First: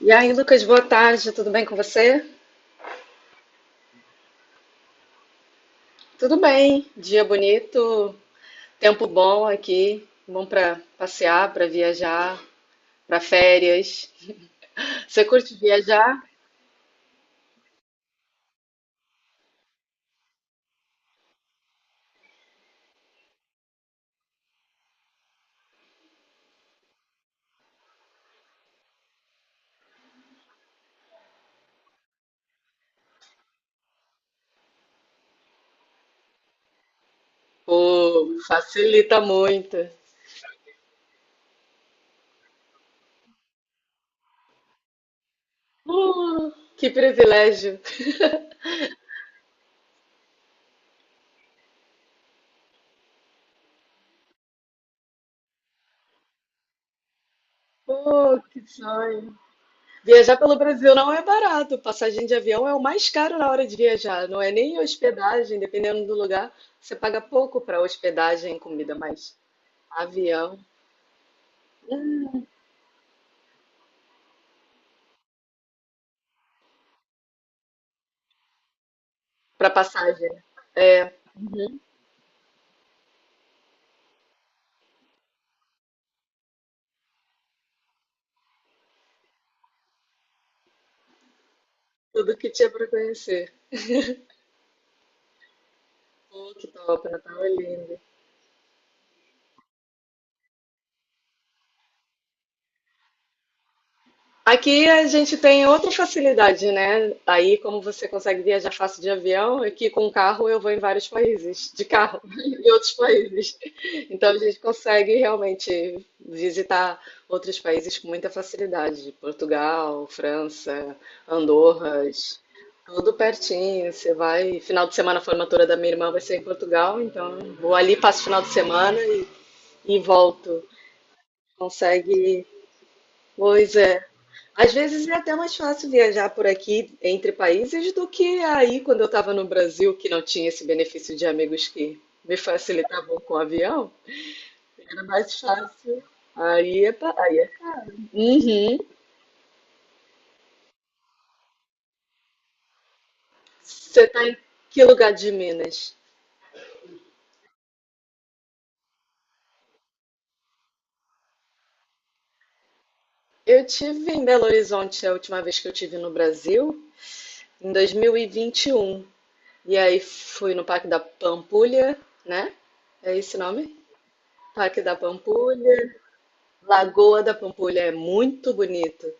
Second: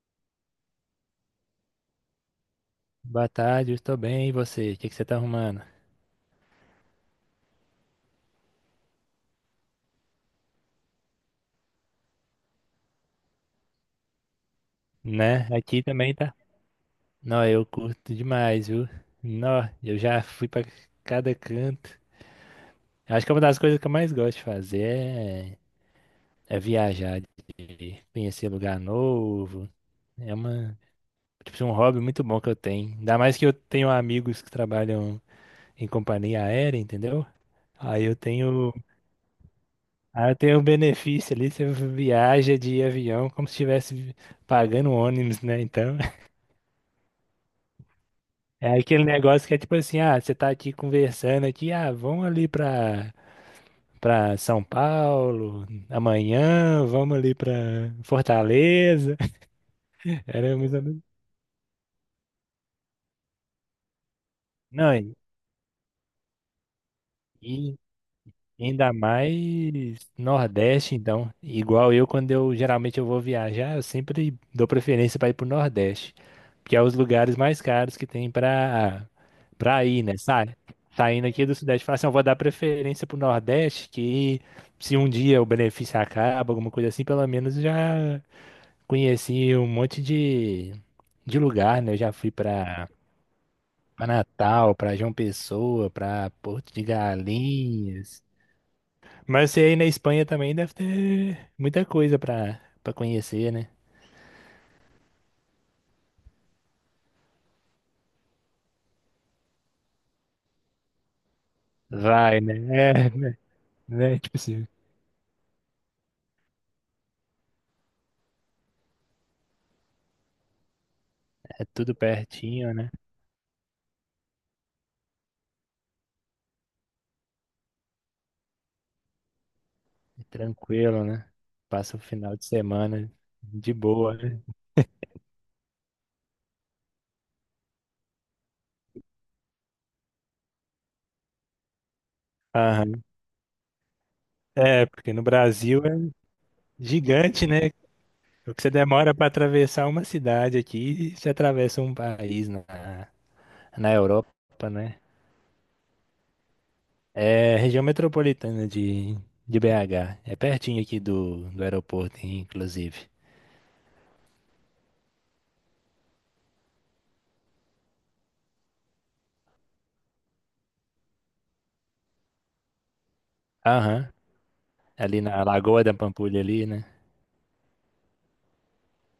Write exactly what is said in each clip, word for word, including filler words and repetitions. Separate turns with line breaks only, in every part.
E aí, Lucas, boa tarde, tudo bem com você?
Boa tarde, eu estou bem. E você? O que que você tá arrumando?
Tudo bem, dia bonito, tempo bom aqui, bom para passear, para viajar, para férias. Você
Né?
curte
Aqui também
viajar?
tá. Não, eu curto demais, viu? Não, eu já fui pra cada canto. Acho que é uma das coisas que eu mais gosto de fazer é, é viajar, de conhecer lugar novo. É uma, tipo, um hobby muito bom que eu tenho. Ainda mais que eu tenho amigos que trabalham em companhia aérea, entendeu? Aí eu
Pô,
tenho,
facilita muito.
aí eu tenho um benefício ali, você viaja de avião como se estivesse pagando ônibus, né? Então
Uh, que privilégio.
é aquele negócio que é tipo assim, ah, você tá aqui conversando aqui, ah, vamos ali pra, pra São Paulo amanhã, vamos ali pra
Uh, que
Fortaleza.
sonho. Viajar
Era
pelo
mais ou
Brasil
menos-
não é barato. Passagem de avião é o mais caro na hora de viajar. Não é nem
Não, e
hospedagem, dependendo do lugar. Você paga pouco para hospedagem,
e ainda
comida, mas
mais
avião,
Nordeste, então. Igual eu, quando eu geralmente eu vou viajar, eu sempre dou preferência pra ir pro Nordeste, que é os lugares mais caros que tem para
para
para ir, né?
passagem.
Sa-
É,
Saindo aqui do Sudeste, fala assim, eu vou dar preferência pro Nordeste, que, se um dia o benefício acaba, alguma coisa assim, pelo menos já conheci um monte de, de lugar, né? Eu já fui
tudo que tinha para
para
conhecer.
Pra Natal, para João Pessoa, para
Pô, que
Porto de
top, Natal é lindo.
Galinhas. Mas você aí na Espanha também deve ter muita coisa para para conhecer, né?
Aqui a gente tem outra facilidade, né? Aí, como você consegue viajar fácil de avião, aqui com carro eu vou em vários países, de carro,
Vai, né?
em outros
É,
países.
né?
Então
Tipo
a gente
assim,
consegue realmente visitar outros países com muita facilidade. Portugal, França,
é tudo
Andorras,
pertinho, né?
tudo pertinho. Você vai, final de semana a formatura da minha irmã vai ser em Portugal, então vou ali, passo o final de semana e, e volto.
Tranquilo, né? Passa o final de
Consegue.
semana de
Pois é.
boa, né?
Às vezes é até mais fácil viajar por aqui entre países do que aí quando eu estava no Brasil, que não tinha esse benefício de amigos que me
Aham.
facilitavam com o avião.
É,
Era
porque no
mais
Brasil é
fácil. Aí é
gigante,
praia.
né? O que você
Uhum.
demora para atravessar uma cidade aqui, você atravessa um país na, na
Você tá em
Europa,
que
né?
lugar de Minas?
É região metropolitana de, de B agá. É pertinho aqui do, do aeroporto, inclusive.
Eu tive em Belo Horizonte a última vez que eu tive no Brasil, em dois mil e vinte e um. E vinte e um. E aí fui no Parque da Pampulha, né? É esse o nome?
Aham.
Parque da
Ali na Lagoa da
Pampulha.
Pampulha ali, né?
Lagoa da Pampulha é muito bonito.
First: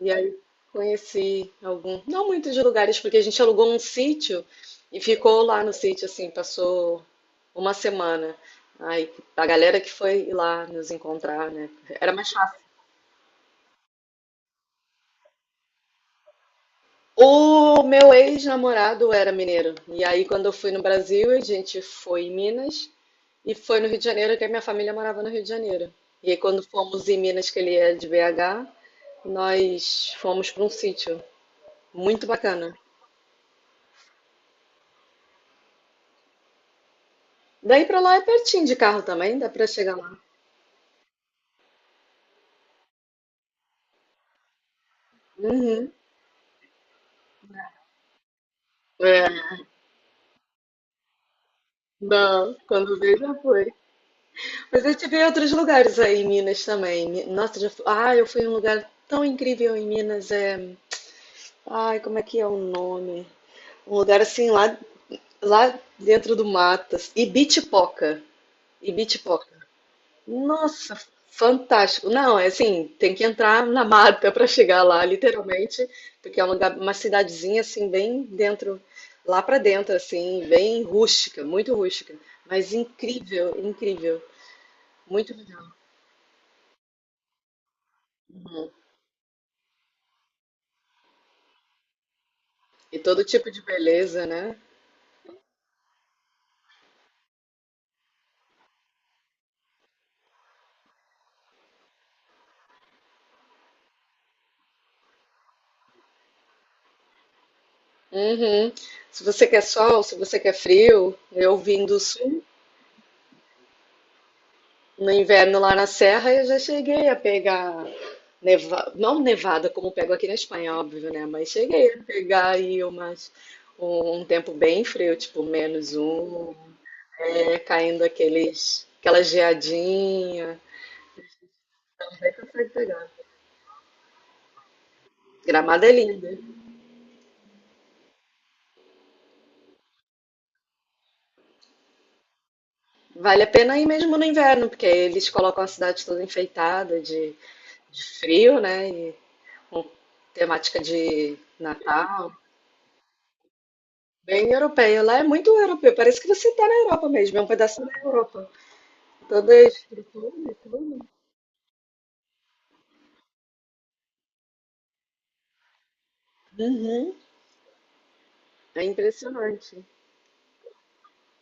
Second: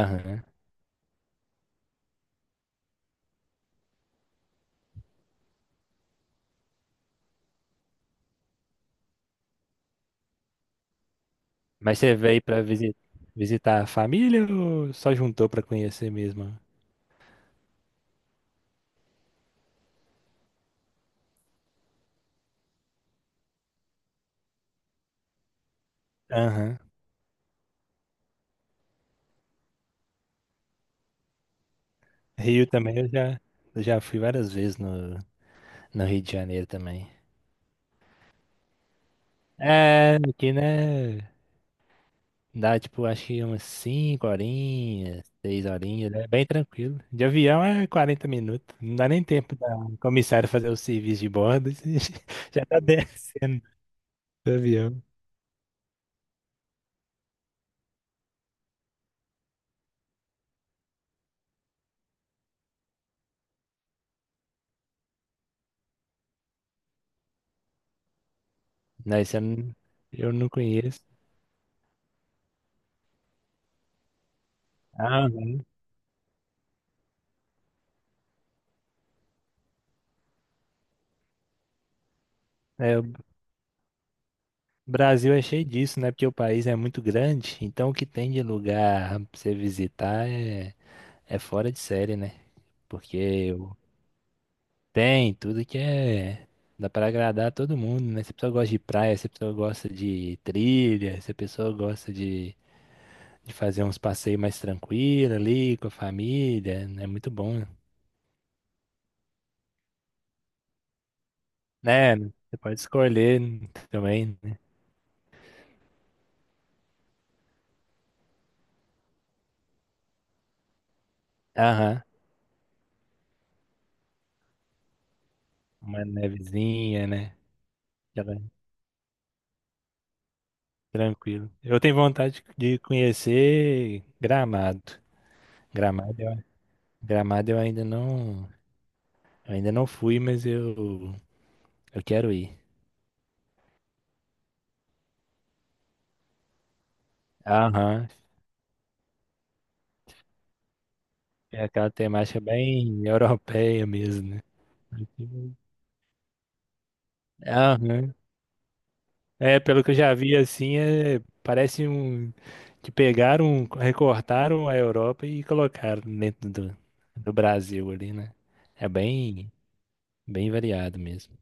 E aí conheci algum, não muitos lugares, porque a gente alugou um sítio e ficou lá no sítio, assim, passou uma semana. Aí a galera que foi lá nos encontrar, né?
Mas
Era
você
mais
veio
fácil.
para visitar a família ou só juntou para conhecer mesmo?
O meu ex-namorado era mineiro. E aí quando eu fui no Brasil, a gente foi em Minas e foi no Rio de Janeiro, que a minha família morava no Rio de Janeiro. E aí quando
Aham.
fomos em Minas, que ele é de B H, nós fomos para um sítio. Muito
Rio
bacana.
também eu já, Eu já fui várias vezes no, no Rio de Janeiro também.
Daí pra lá é pertinho de carro também, dá pra chegar lá.
É, aqui, né? Dá tipo, acho que umas cinco horinhas, seis
Uhum.
horinhas, né? Bem tranquilo. De avião é quarenta minutos. Não dá nem
É,
tempo da comissária fazer o serviço de bordo. Você
não,
já tá
quando veio já
descendo
foi.
do
Mas eu
avião.
tive em outros lugares aí em Minas também. Mi- nossa, já fui... Ah, eu fui em um lugar tão incrível em Minas. É... ai, como é que é o nome? Um lugar assim lá, lá dentro do matas. Ibitipoca.
Não, isso eu
Ibitipoca.
não, eu não
Nossa,
conheço.
fantástico. Não, é assim, tem que entrar na mata para chegar lá,
Ah, uhum.
literalmente, porque é um lugar- uma cidadezinha assim bem dentro, lá para dentro assim, bem rústica, muito rústica, mas
É, o
incrível, incrível,
Brasil
muito
é
legal.
cheio disso, né? Porque o país é muito grande, então o que tem de lugar pra você visitar é, é fora de série, né?
E todo tipo
Porque
de
o-
beleza, né?
Tem tudo que é. Dá pra agradar todo mundo, né? Se a pessoa gosta de praia, se a pessoa gosta de trilha, se a pessoa gosta de, de fazer uns passeios mais tranquilos ali com a família, é muito bom,
Uhum. Se você quer sol, se você quer frio, eu vim do
né? Né?
sul.
Você pode escolher também, né?
No inverno lá na serra eu já cheguei a pegar neva... não nevada como pego aqui na Espanha, é óbvio, né? Mas cheguei a
Aham,
pegar aí umas... um um tempo bem frio, tipo menos
uma
um,
nevezinha, né?
né? Caindo
Aquela-
aqueles... aquela geadinha.
Tranquilo. Eu tenho
Aí
vontade
consegue
de
pegar.
conhecer Gramado.
Gramado é
Gramado,
lindo.
eu- Gramado eu ainda não, eu ainda não fui, mas eu, eu quero ir.
Vale a pena ir mesmo no inverno, porque aí eles colocam a cidade toda enfeitada de, de
Aham.
frio, né? E com temática de
É aquela
Natal.
temática bem europeia mesmo, né?
Bem europeia. Lá é muito europeu. Parece que você está na Europa mesmo. É um pedaço da
Aham.
Europa. Toda
É,
a
pelo que eu já vi,
estrutura e
assim,
tudo.
é, parece um que pegaram, recortaram a Europa e colocaram dentro do,
Uhum.
do Brasil ali, né?
É
É bem,
impressionante.
bem variado mesmo.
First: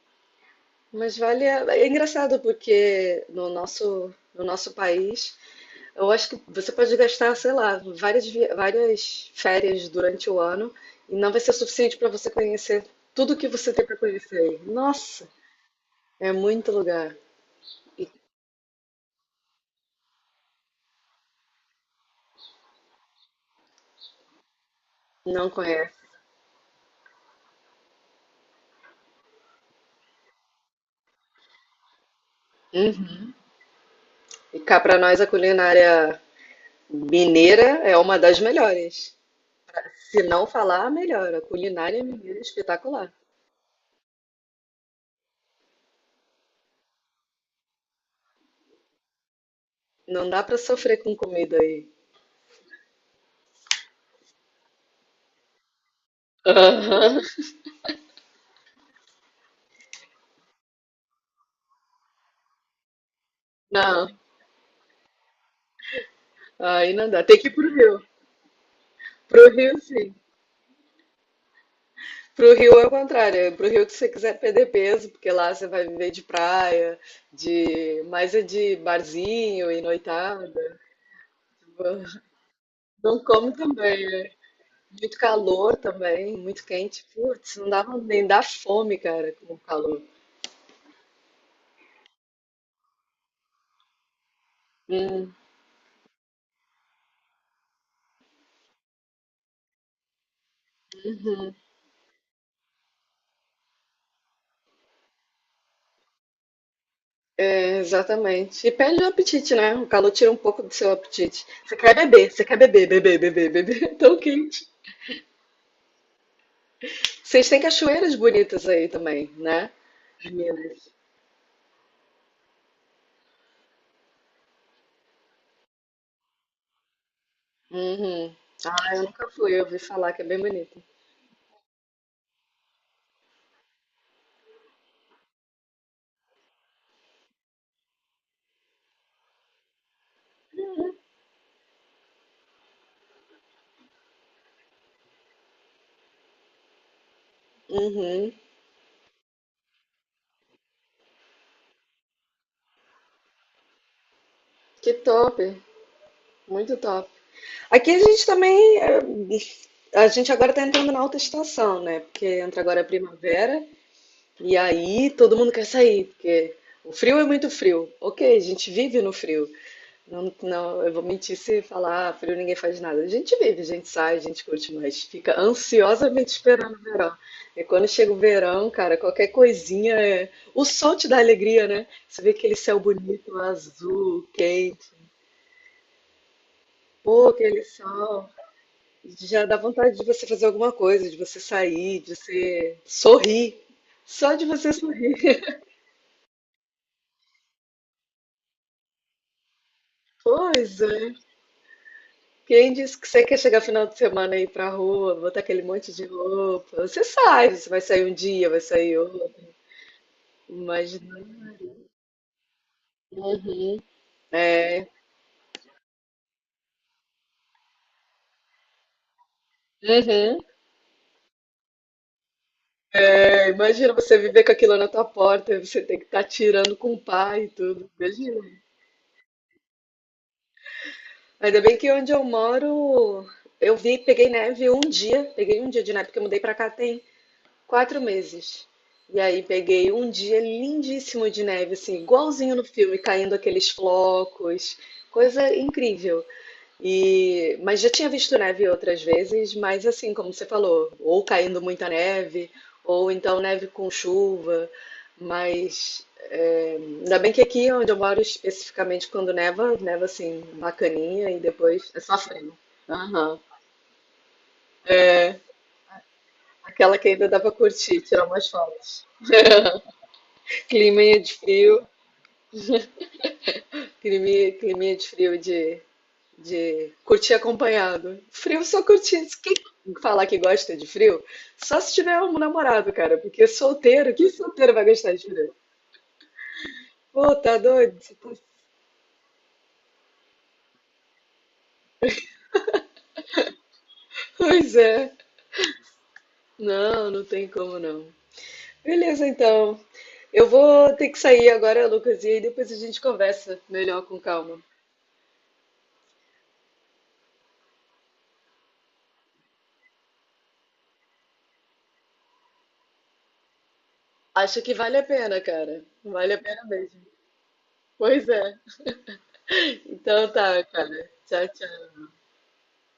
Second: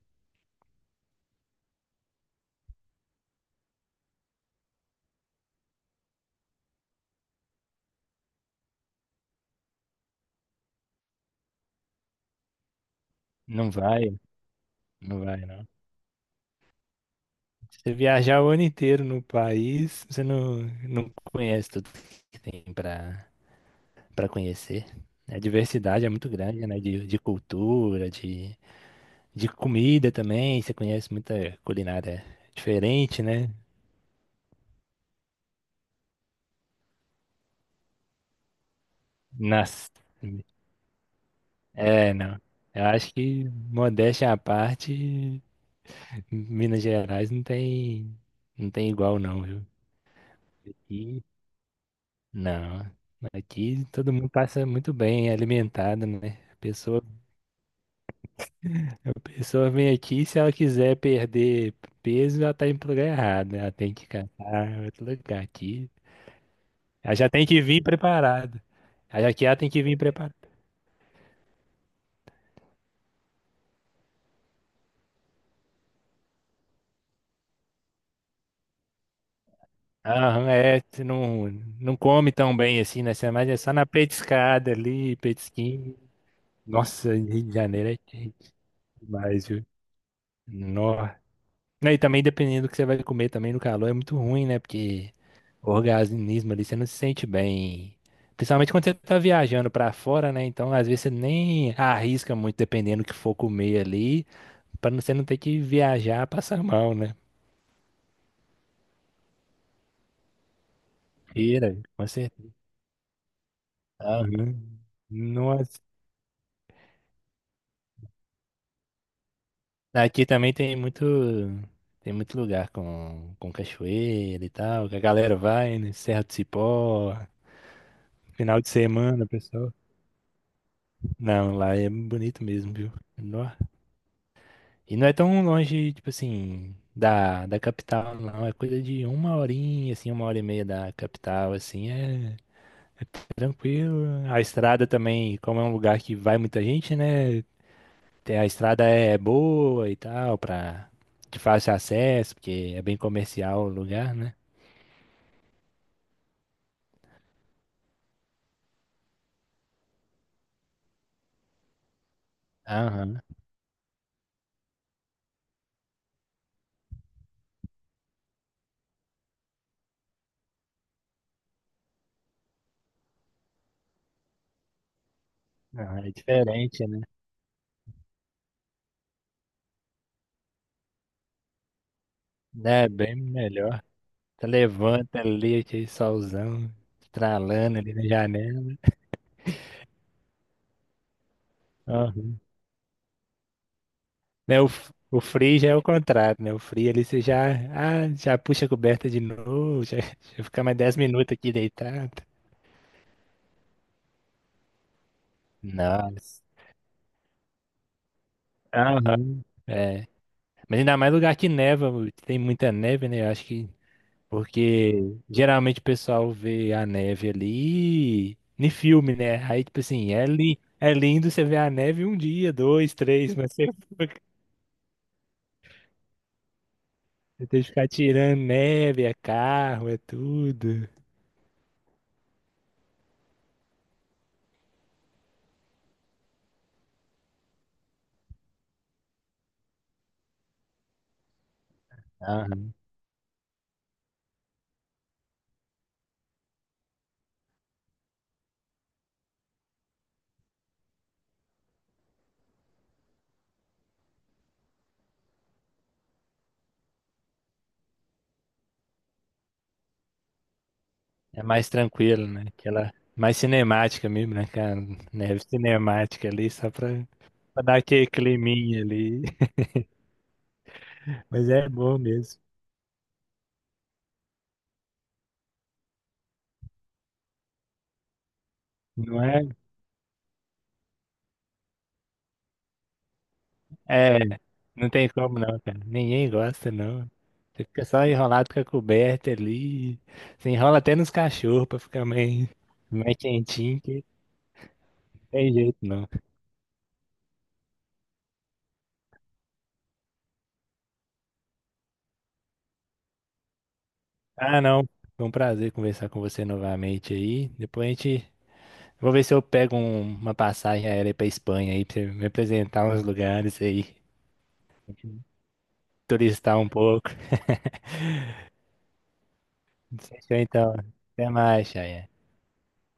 Mas vale. A- é engraçado porque no nosso, no nosso país, eu acho que você pode gastar, sei lá, várias, vi- várias férias durante o ano e não vai ser suficiente para você conhecer tudo que
Não
você tem para
vai,
conhecer aí.
não
Nossa,
vai, não.
é muito lugar
Se você
e
viajar o ano inteiro no país, você não, não conhece tudo que tem para para conhecer. A
não conhece.
diversidade é muito grande, né? De, de cultura, de... De comida também, você conhece muita culinária diferente,
Uhum.
né?
E cá para nós a culinária mineira é uma das melhores.
Nas...
Se não falar, a melhor. A culinária
É,
mineira
não.
é
Eu
espetacular.
acho que, Modéstia à parte, Minas Gerais não tem, não tem igual, não, viu?
Não dá pra sofrer com
E
comida aí.
não. Aqui todo mundo passa muito bem, é alimentado, né? A pessoa,
Aham.
a pessoa vem aqui, se ela quiser perder peso, ela tá indo pro lugar errado, né? Ela tem que
Não,
catar outro lugar aqui.
aí não
Ela
dá.
já
Tem
tem
que ir
que
pro
vir
Rio.
preparada. Aí Aqui
Pro
ela tem
Rio,
que vir
sim.
preparada.
Pro Rio é o contrário. É pro Rio que você quiser perder peso, porque lá você vai viver de praia, de mais é de barzinho e
Aham,
noitada.
é, você não, não come tão bem assim, né?
Não
Você é mais
come
é só na
também. É
petiscada ali,
muito calor
petisquinho.
também, muito quente.
Nossa, Rio de
Putz, não
Janeiro
dava
é
nem dá
quente
fome, cara,
demais,
com o
viu?
calor.
Nó. Não, e também dependendo do que você vai comer também no calor é muito ruim, né? Porque
Hum.
o organismo ali você não se sente bem. Principalmente quando você tá viajando pra fora, né? Então, às vezes você nem arrisca muito dependendo do que for comer ali, pra não- você não ter que viajar passar mal, né?
Exatamente. E perde o apetite, né? O calor tira um pouco do seu apetite. Você
Feira,
quer
com
beber, você
certeza.
quer beber, beber, beber, beber. Tão quente.
Aham. Nossa.
Vocês têm cachoeiras bonitas aí também, né?
Aqui
Em
também tem
Minas.
muito, Tem muito lugar com, com cachoeira e tal, que a galera vai, né? Serra do Cipó,
Uhum.
final de
Ah, eu
semana,
nunca fui, eu
pessoal.
ouvi falar que é bem bonito.
Não, lá é bonito mesmo, viu? Nó. E não é tão longe, tipo assim, da, da capital, não. É coisa de uma horinha, assim, uma hora e meia da capital, assim, é tranquilo. A estrada também, como é um lugar que vai muita gente, né?
Uhum.
tem- A estrada é é boa e tal, pra, de fácil acesso, porque é bem comercial o lugar, né?
Que top. Muito top. Aqui a gente também. É, a gente agora tá entrando na alta estação, né? Porque entra agora a
Aham,
primavera e aí todo mundo quer sair, porque o frio é muito frio. Ok, a gente vive no frio. Não, não, eu vou mentir se falar "Ah, frio, ninguém faz nada. A gente vive, a gente sai, a gente curte, mas fica
aham, É
ansiosamente esperando o
diferente, né?
verão. E quando chega o verão, cara, qualquer coisinha é... O sol te dá alegria, né? Você vê aquele céu
É bem
bonito,
melhor.
azul,
Você
quente.
levanta ali, aquele solzão
Pô, aquele
estralando ali na
sol.
janela.
Já dá vontade de você fazer alguma coisa, de você sair, de
Aham.
você sorrir. Só de
Né? O,
você
f-
sorrir.
o frio já é o contrário, né? O frio ali você já, Ah, já puxa a coberta de novo, já, já fica mais
Pois
dez
é.
minutos aqui deitado.
Quem disse que você quer chegar final de semana aí ir pra rua, botar aquele monte de
Nossa.
roupa? Você sai, você vai sair um dia, vai sair outro.
Aham. É. Mas ainda mais
Imagina.
lugar que neva, tem muita neve, né? Eu acho que
É.
Porque geralmente o pessoal vê a neve ali em filme, né? Aí, tipo assim, é,
Uhum.
li é lindo você ver a neve um dia, dois, três,
É,
mas você,
imagina
você
você viver com aquilo na tua porta, você tem que estar tirando com o pai e
tem que ficar
tudo. Imagina.
tirando neve, é carro, é tudo.
Ainda bem que onde eu moro, eu vi, peguei neve um dia, peguei um dia de neve, porque eu mudei pra cá tem quatro meses. E aí peguei um dia lindíssimo de neve, assim,
Ah,
igualzinho no filme, caindo aqueles flocos, coisa incrível. E, mas já tinha visto neve outras vezes, mas assim, como você falou, ou caindo muita neve, ou então neve com chuva. Mas é, ainda bem que aqui onde eu moro, especificamente quando neva, neva assim, bacaninha, e
é mais
depois é só
tranquilo, né?
frio.
Aquela mais
Aham.
cinemática mesmo, né? Aquela
É,
neve cinemática ali, só
aquela
pra,
que ainda dá pra
pra dar
curtir,
aquele
tirar umas
climinha
fotos.
ali.
Climinha de
Mas é
frio,
bom mesmo.
climinha, climinha de frio de De curtir acompanhado. Frio só
Não
curtir.
é...
Quem falar que gosta de frio, só se tiver um namorado, cara, porque solteiro,
É,
que solteiro vai
não tem
gostar de
como
frio?
não, cara. Ninguém gosta, não.
Pô, tá
Você fica
doido?
só
Você tá-
enrolado com a coberta ali. Você enrola até nos cachorros pra ficar mais, mais quentinho, que
pois é.
não tem jeito, não.
Não, não tem como não. Beleza, então. Eu vou ter que sair agora, Lucas, e aí depois a gente conversa melhor com
Ah,
calma.
não. Foi um prazer conversar com você novamente aí. Depois a gente... Vou ver se eu pego um- uma passagem aérea pra Espanha aí, pra você me apresentar uns lugares aí.
Acho que vale a pena, cara. Vale a
Turistar
pena
um
mesmo.
pouco.
Pois é. Então
Fechou
tá,
então.
cara.
Até
Tchau,
mais,
tchau.
Chay.